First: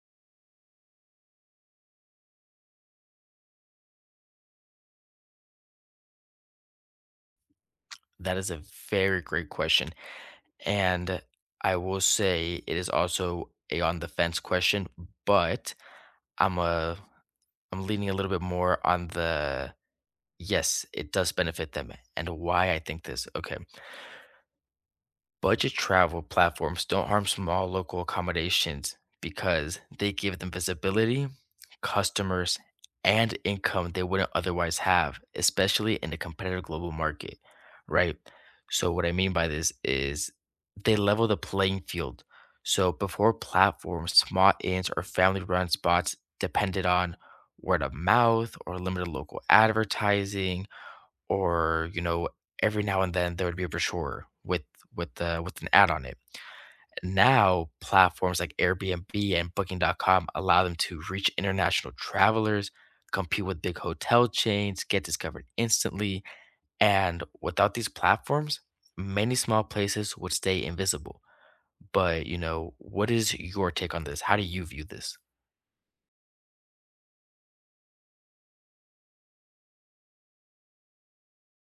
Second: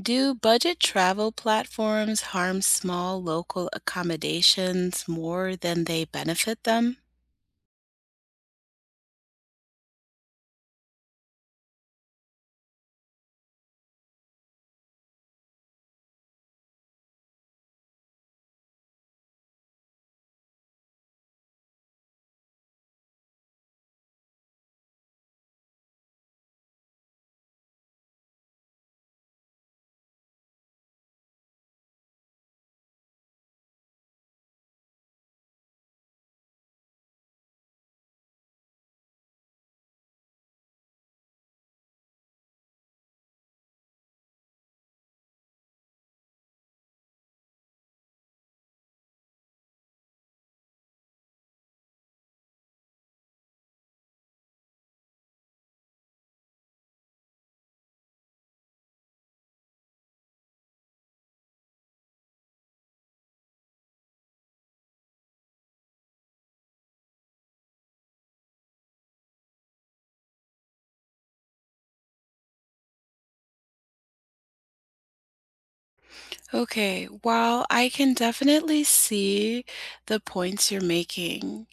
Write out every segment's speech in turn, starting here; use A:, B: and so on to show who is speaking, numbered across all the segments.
A: Do budget travel platforms harm small local accommodations more than they benefit them?
B: That is a very great question. And I will say it is also a on the fence question, but I'm a I'm leaning a little bit more on the yes, it does benefit them and why I think this. Okay. Budget travel platforms don't harm small local accommodations because they give them visibility, customers, and income they wouldn't otherwise have, especially in a competitive global market, right? So, what I mean by this is they level the playing field. So, before platforms, small inns or family run spots depended on word of mouth or limited local advertising or every now and then there would be a brochure with with an ad on it. Now platforms like airbnb and Booking.com allow them to reach international travelers, compete with big hotel chains, get discovered instantly. And without these platforms many small places would stay invisible. But you know, what is your take on this? How do you view this?
A: Okay, while I can definitely see the points you're making,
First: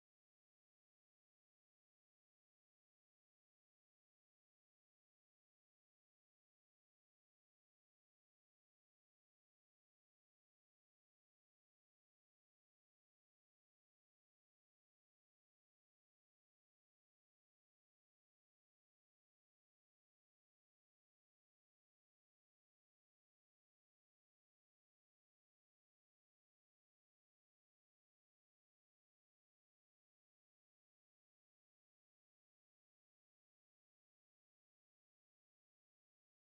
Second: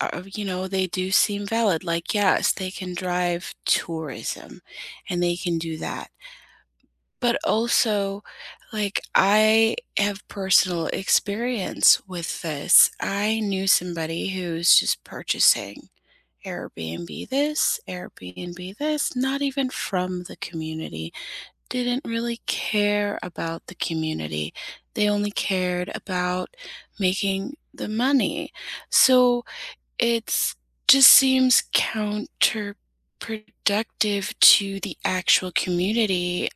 A: you know, they do seem valid. Like, yes, they can drive tourism and they can do that. But also, like, I have personal experience with this. I knew somebody who's just purchasing Airbnb this, not even from the community, didn't really care about the community. They only cared about making the money. So it's just seems counterproductive to the actual community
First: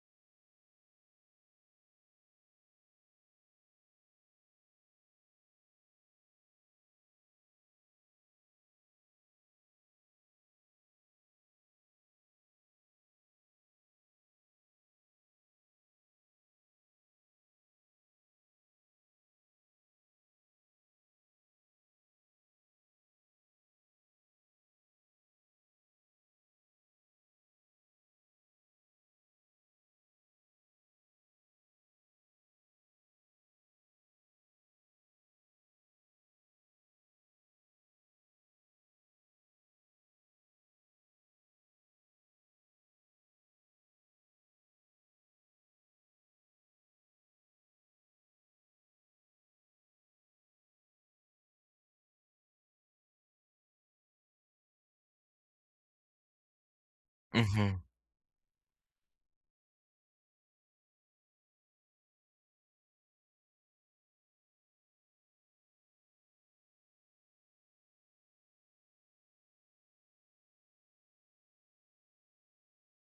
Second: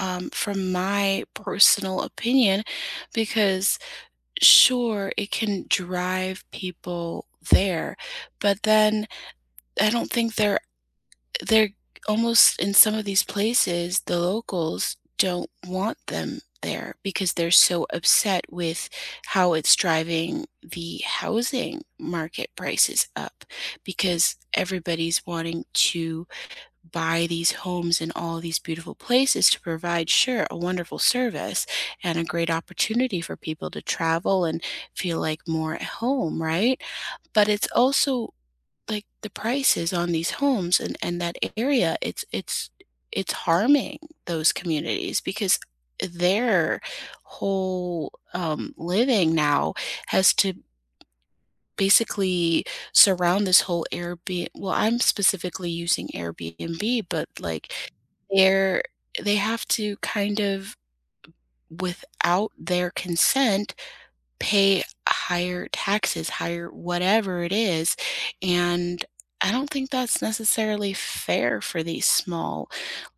A: from my personal opinion because sure it can drive people there but then I don't think they're almost in some of these places, the locals don't want them there because they're so upset with how it's driving the housing market prices up because everybody's wanting to buy these homes in all these beautiful places to provide, sure, a wonderful service and a great opportunity for people to travel and feel like more at home, right? But it's also like the prices on these homes and that area, it's harming those communities because their whole living now has to basically surround this whole Airbnb. Well, I'm specifically using Airbnb, but like
B: Hmm.
A: they're they have to kind of without their consent pay higher taxes, higher whatever it is, and I don't think that's necessarily fair for these small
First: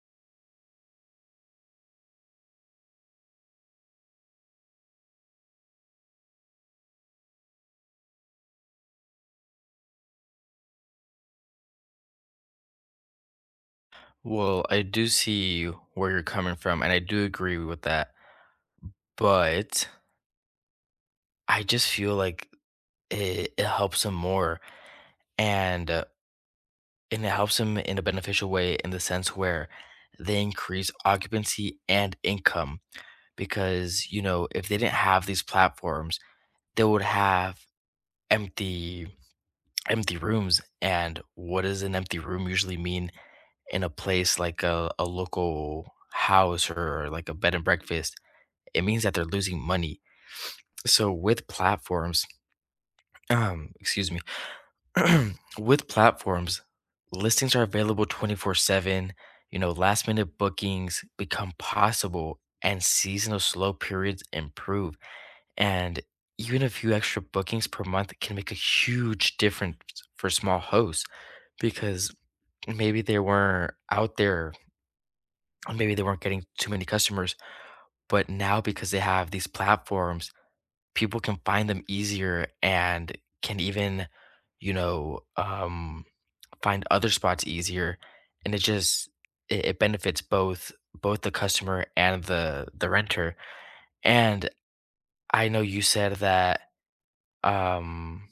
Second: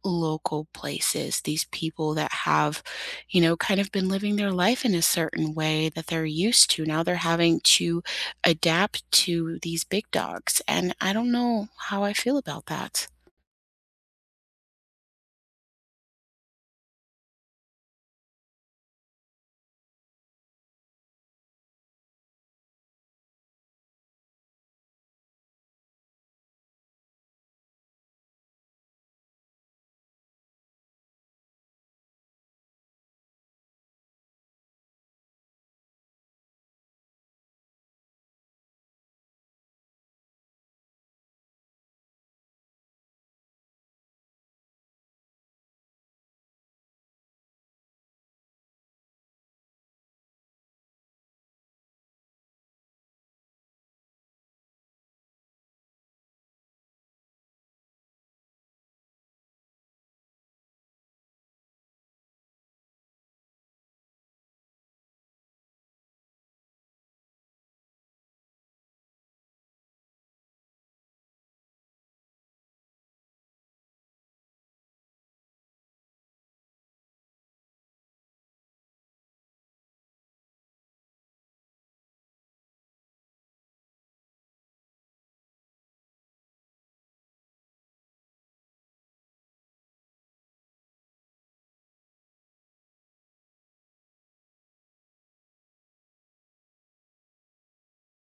A: local places, these people that have, you know, kind of been living their life in a certain way that they're used to. Now they're having to adapt to these big dogs, and I don't know how I feel about that.
B: Well, I do see where you're coming from, and I do agree with that. But I just feel like it helps him more and uh, and it helps him in a beneficial way in the sense where they increase occupancy and income, because you know if they didn't have these platforms they would have empty empty rooms. And what does an empty room usually mean in a place like a local house or like a bed and breakfast? It means that they're losing money. So with platforms, um, excuse me, with platforms, listings are available 24/7. You know, last minute bookings become possible and seasonal slow periods improve. And even a few extra bookings per month can make a huge difference for small hosts, because maybe they weren't out there, or maybe they weren't getting too many customers, but now because they have these platforms, people can find them easier and can even, you know, um find other spots easier, and it just it benefits both both the customer and the renter. And I know you said that um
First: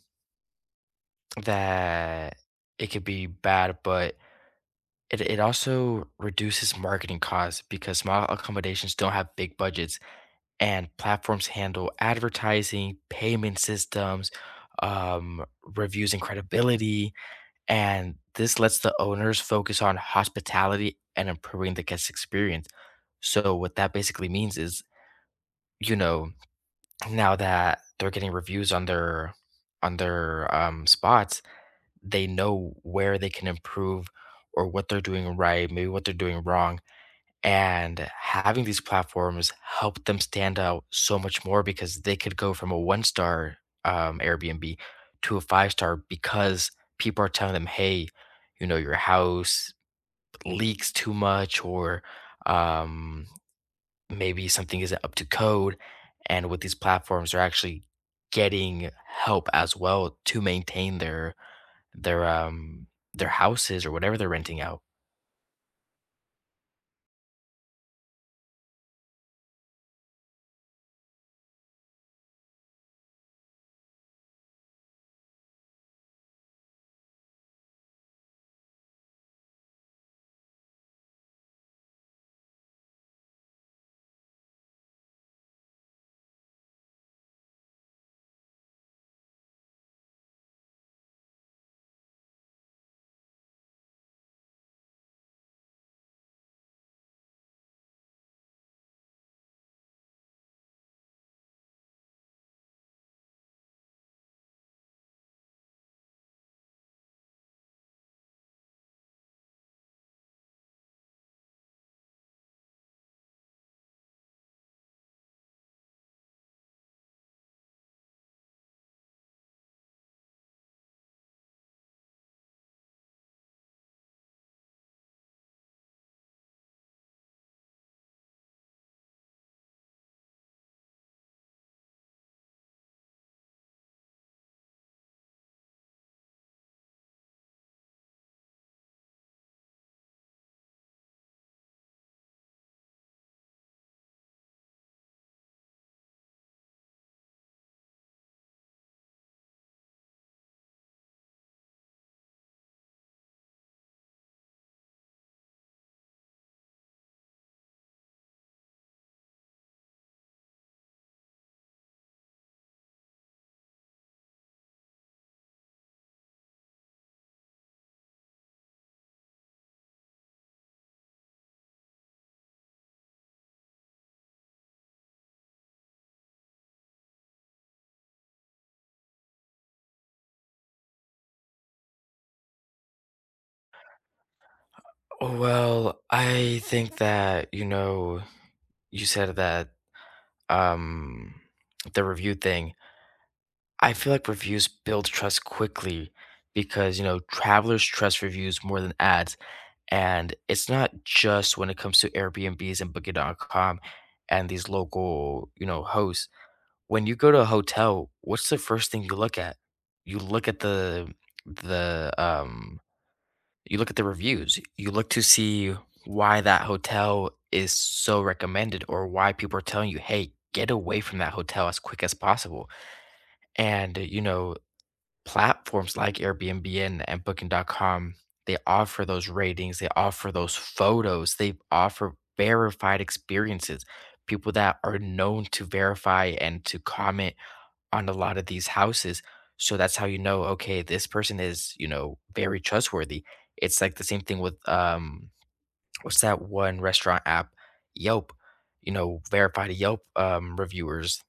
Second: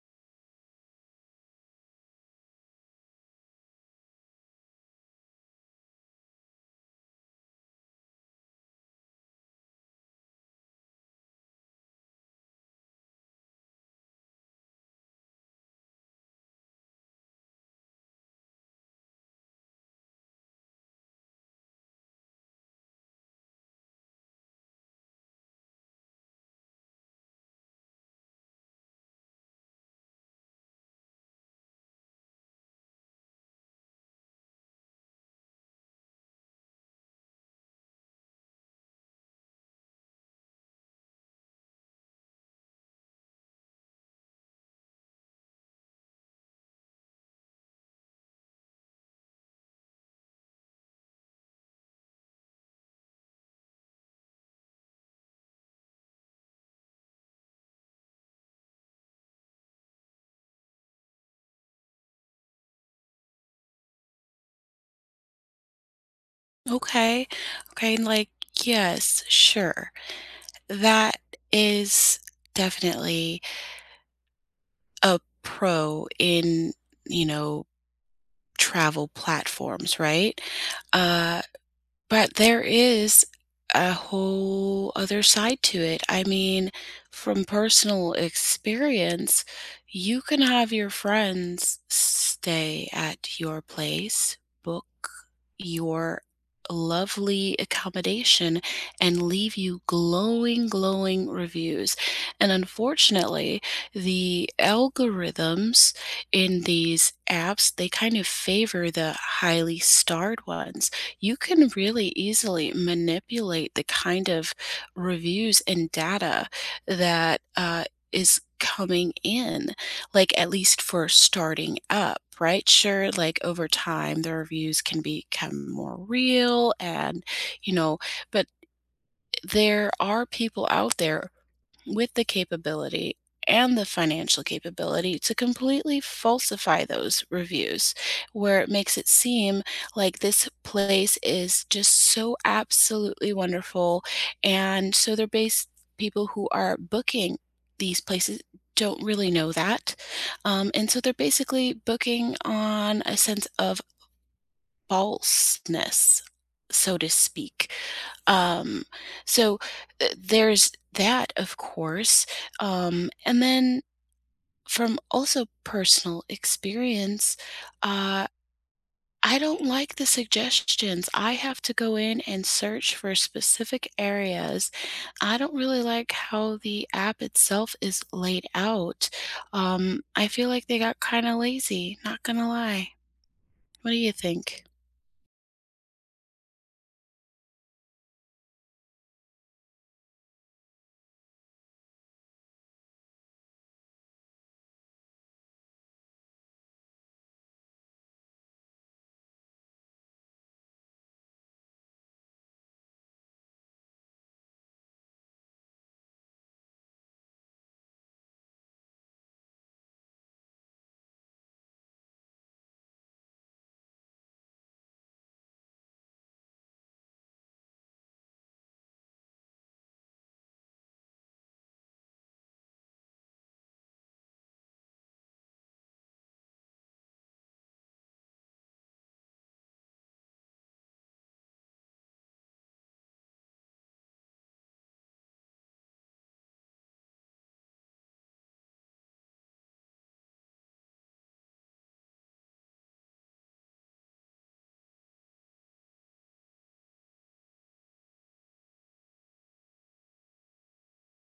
B: that it could be bad, but it also reduces marketing costs because small accommodations don't have big budgets, and platforms handle advertising, payment systems, um, reviews and credibility. And this lets the owners focus on hospitality and improving the guest experience. So what that basically means is, you know, now that they're getting reviews on their spots, they know where they can improve or what they're doing right, maybe what they're doing wrong, and having these platforms helped them stand out so much more, because they could go from a one star Airbnb to a five-star because people are telling them, "Hey, you know, your house leaks too much, or um, maybe something isn't up to code." And with these platforms, they're actually getting help as well to maintain their their um their houses or whatever they're renting out.
A: Okay. Okay. Like, yes, sure. That is definitely a pro in, you know, travel platforms, right? Uh but there is a whole other side to it. I mean, from personal experience, you can have your friends stay at your place, book your lovely accommodation, and leave you glowing, glowing reviews. And unfortunately, the algorithms in these apps, they kind of favor the highly starred ones. You can really easily manipulate the kind of reviews and data that is coming in, like at least for starting up, right? Sure, like over time, the reviews can become more real and, you know, but there are people out there with the capability and the financial capability to completely falsify those reviews, where it makes it seem like this place is just so absolutely wonderful. And so they're based, people who are booking these places don't really know that. And so they're basically booking on a sense of falseness, so to speak. Um, so there's that, of course. And then from also personal experience, uh, I don't like the suggestions. I have to go in and search for specific areas. I don't really like how the app itself is laid out. I feel like they got kind of lazy, not gonna lie. What do you think?
B: Well, I think that, you know, you said that um the review thing, I feel like reviews build trust quickly, because you know travelers trust reviews more than ads. And it's not just when it comes to airbnbs and Booking.com and these local, you know, hosts. When you go to a hotel, what's the first thing you look at? You look at the the um you look at the reviews. You look to see why that hotel is so recommended or why people are telling you, "Hey, get away from that hotel as quick as possible." And, you know, platforms like Airbnb and Booking.com, they offer those ratings, they offer those photos, they offer verified experiences. People that are known to verify and to comment on a lot of these houses. So that's how you know, okay, this person is, you know, very trustworthy. It's like the same thing with what's that one restaurant app, Yelp, you know, verified Yelp reviewers,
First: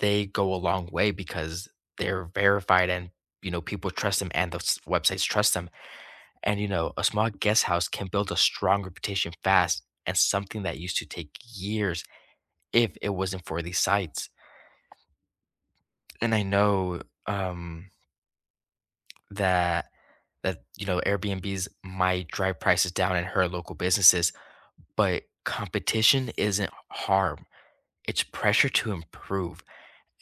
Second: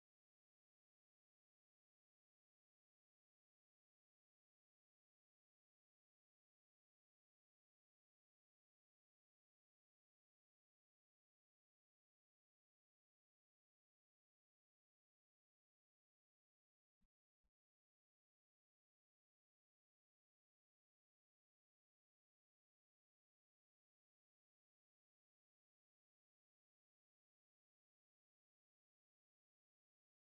B: they go a long way because they're verified and you know people trust them and the websites trust them. And you know, a small guest house can build a strong reputation fast, and something that used to take years if it wasn't for these sites. And I know that you know airbnbs might drive prices down and hurt local businesses, but competition isn't harm, it's pressure to improve.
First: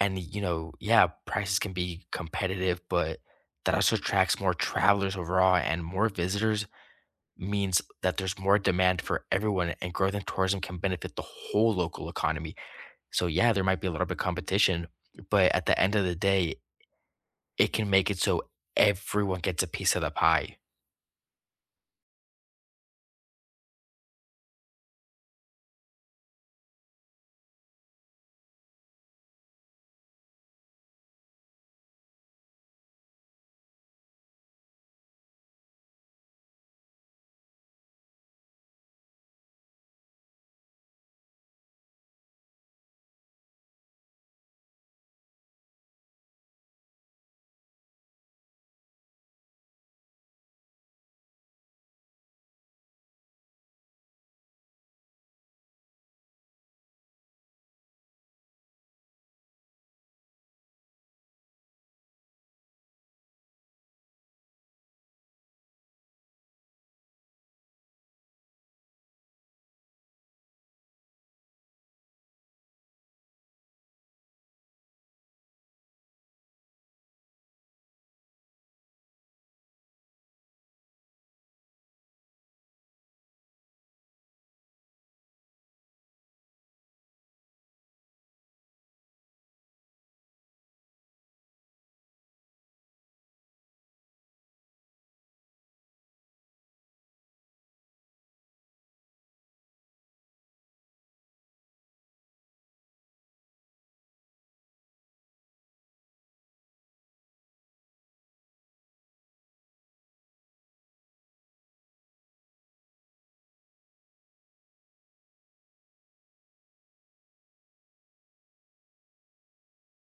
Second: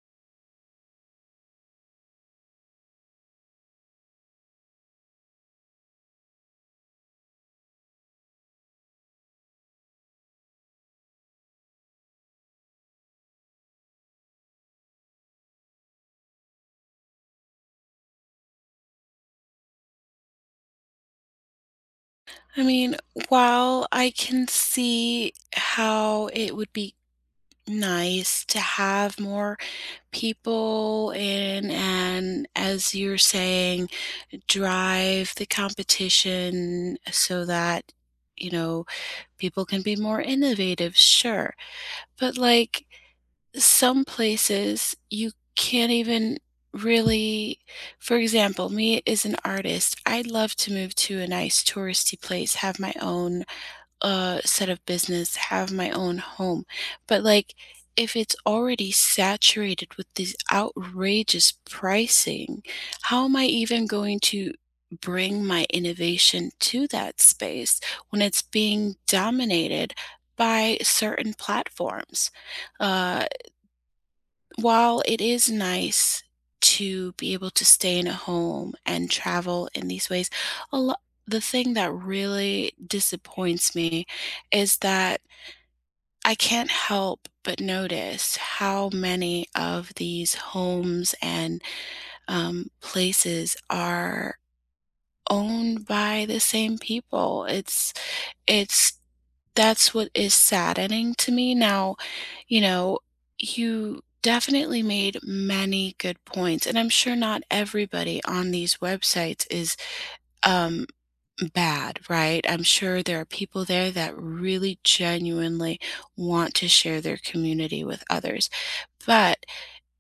B: And you know, yeah, prices can be competitive, but that also attracts more travelers overall, and more visitors means that there's more demand for everyone, and growth in tourism can benefit the whole local economy. So yeah, there might be a little bit of competition, but at the end of the day, it can make it so everyone gets a piece of the pie.
A: I mean, while I can see how it would be nice to have more people in and, as you're saying, drive the competition so that, you know, people can be more innovative, sure. But, like, some places you can't even really for example, me as an artist, I'd love to move to a nice touristy place, have my own set of business, have my own home. But like, if it's already saturated with these outrageous pricing, how am I even going to bring my innovation to that space when it's being dominated by certain platforms? Uh, while it is nice to be able to stay in a home and travel in these ways, a lot the thing that really disappoints me is that I can't help but notice how many of these homes and, places are owned by the same people. It's That's what is saddening to me. Now you know, you definitely made many good points, and I'm sure not everybody on these websites is um, bad, right? I'm sure there are people there that really genuinely want to share their community with others. But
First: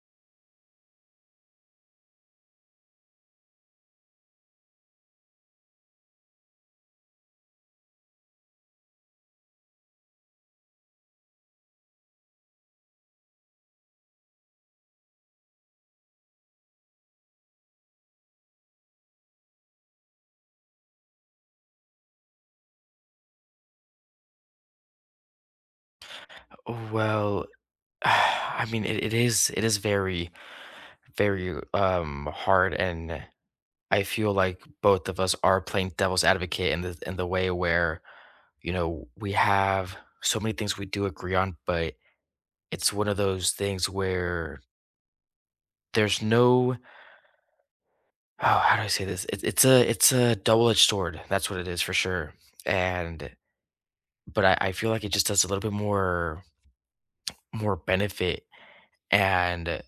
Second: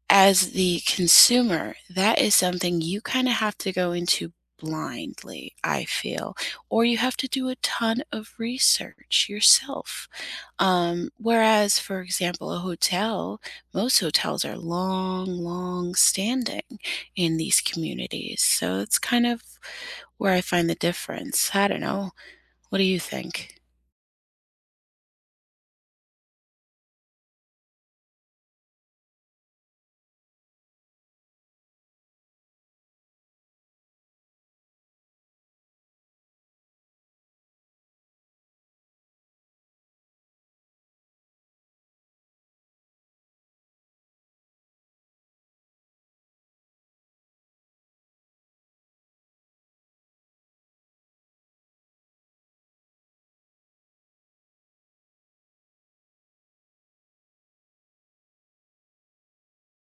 A: as the consumer, that is something you kinda have to go into blindly, I feel, or you have to do a ton of research yourself. Whereas, for example, a hotel, most hotels are long, long standing in these communities, so it's kind of where I find the difference. I don't know. What do you think?
B: Well, I mean, it is very very hard, and I feel like both of us are playing devil's advocate in the way where you know we have so many things we do agree on, but it's one of those things where there's no oh, how do I say this? It's a double edged sword. That's what it is for sure. And but I feel like it just does a little bit more benefit. And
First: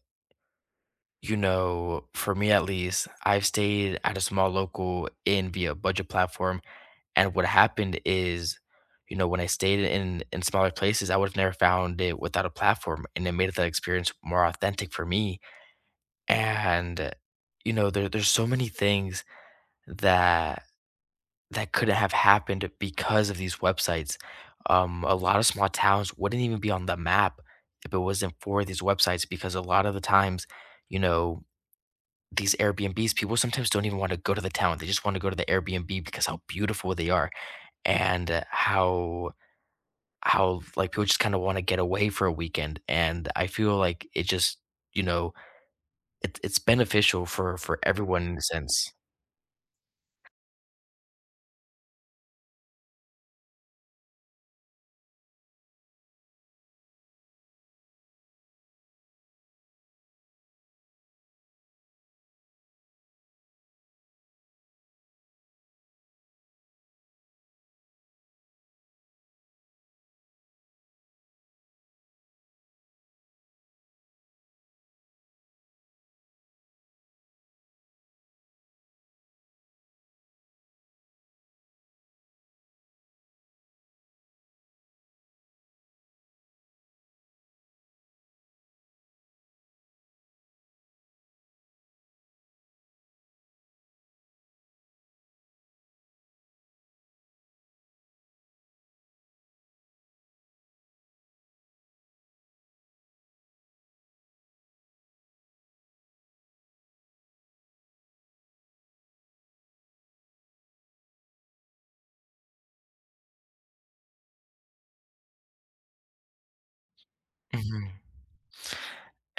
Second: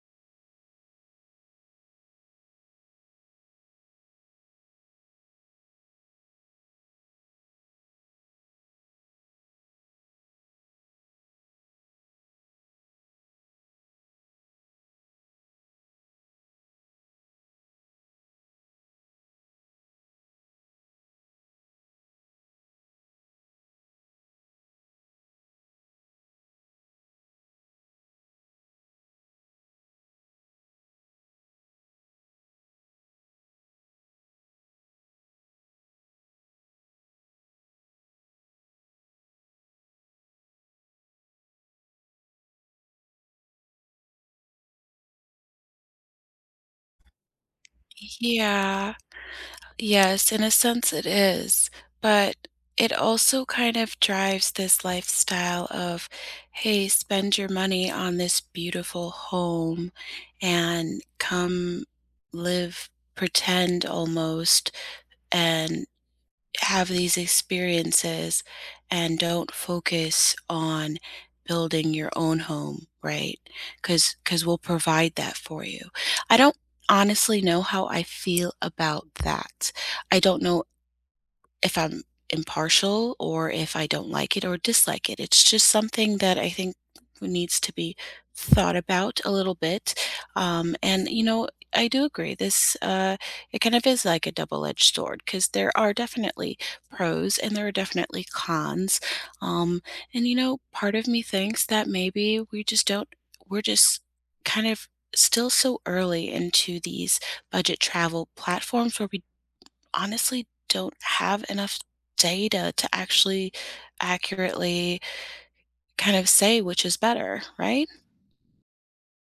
B: you know, for me at least, I've stayed at a small local inn via budget platform, and what happened is, you know, when I stayed in smaller places, I would have never found it without a platform, and it made that experience more authentic for me. And, you know, there's so many things that couldn't have happened because of these websites. A lot of small towns wouldn't even be on the map if it wasn't for these websites, because a lot of the times, you know, these Airbnbs, people sometimes don't even want to go to the town. They just want to go to the Airbnb because how beautiful they are, and how like people just kind of want to get away for a weekend. And I feel like it just, you know, it's beneficial for everyone in a sense.
A: Yeah. Yes, in a sense it is, but it also kind of drives this lifestyle of, hey, spend your money on this beautiful home and come live, pretend almost, and have these experiences and don't focus on building your own home, right? Cuz we'll provide that for you. I don't honestly know how I feel about that. I don't know if I'm impartial or if I don't like it or dislike it. It's just something that I think needs to be thought about a little bit. And, you know, I do agree. It kind of is like a double edged sword because there are definitely pros and there are definitely cons. Um, and, you know, part of me thinks that maybe we just don't, we're just kind of still so early into these budget travel platforms where we honestly don't have enough data to actually accurately kind of say which is better, right?
B: Mhm.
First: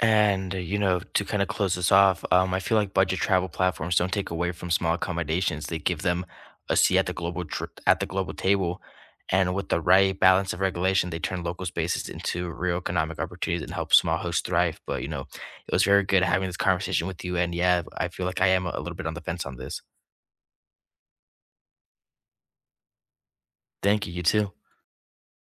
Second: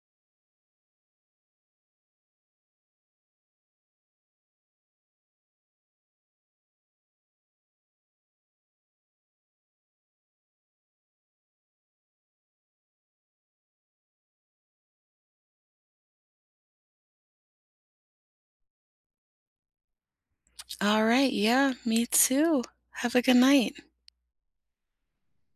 B: And, you know, to kind of close this off, I feel like budget travel platforms don't take away from small accommodations. They give them a seat at the global at the global table, and with the right balance of regulation, they turn local spaces into real economic opportunities and help small hosts thrive. But you know, it was very good having this conversation with you, and yeah, I feel like I am a little bit on the fence on this.
A: All right. Yeah, me too. Have a good night.
B: Thank you. You too.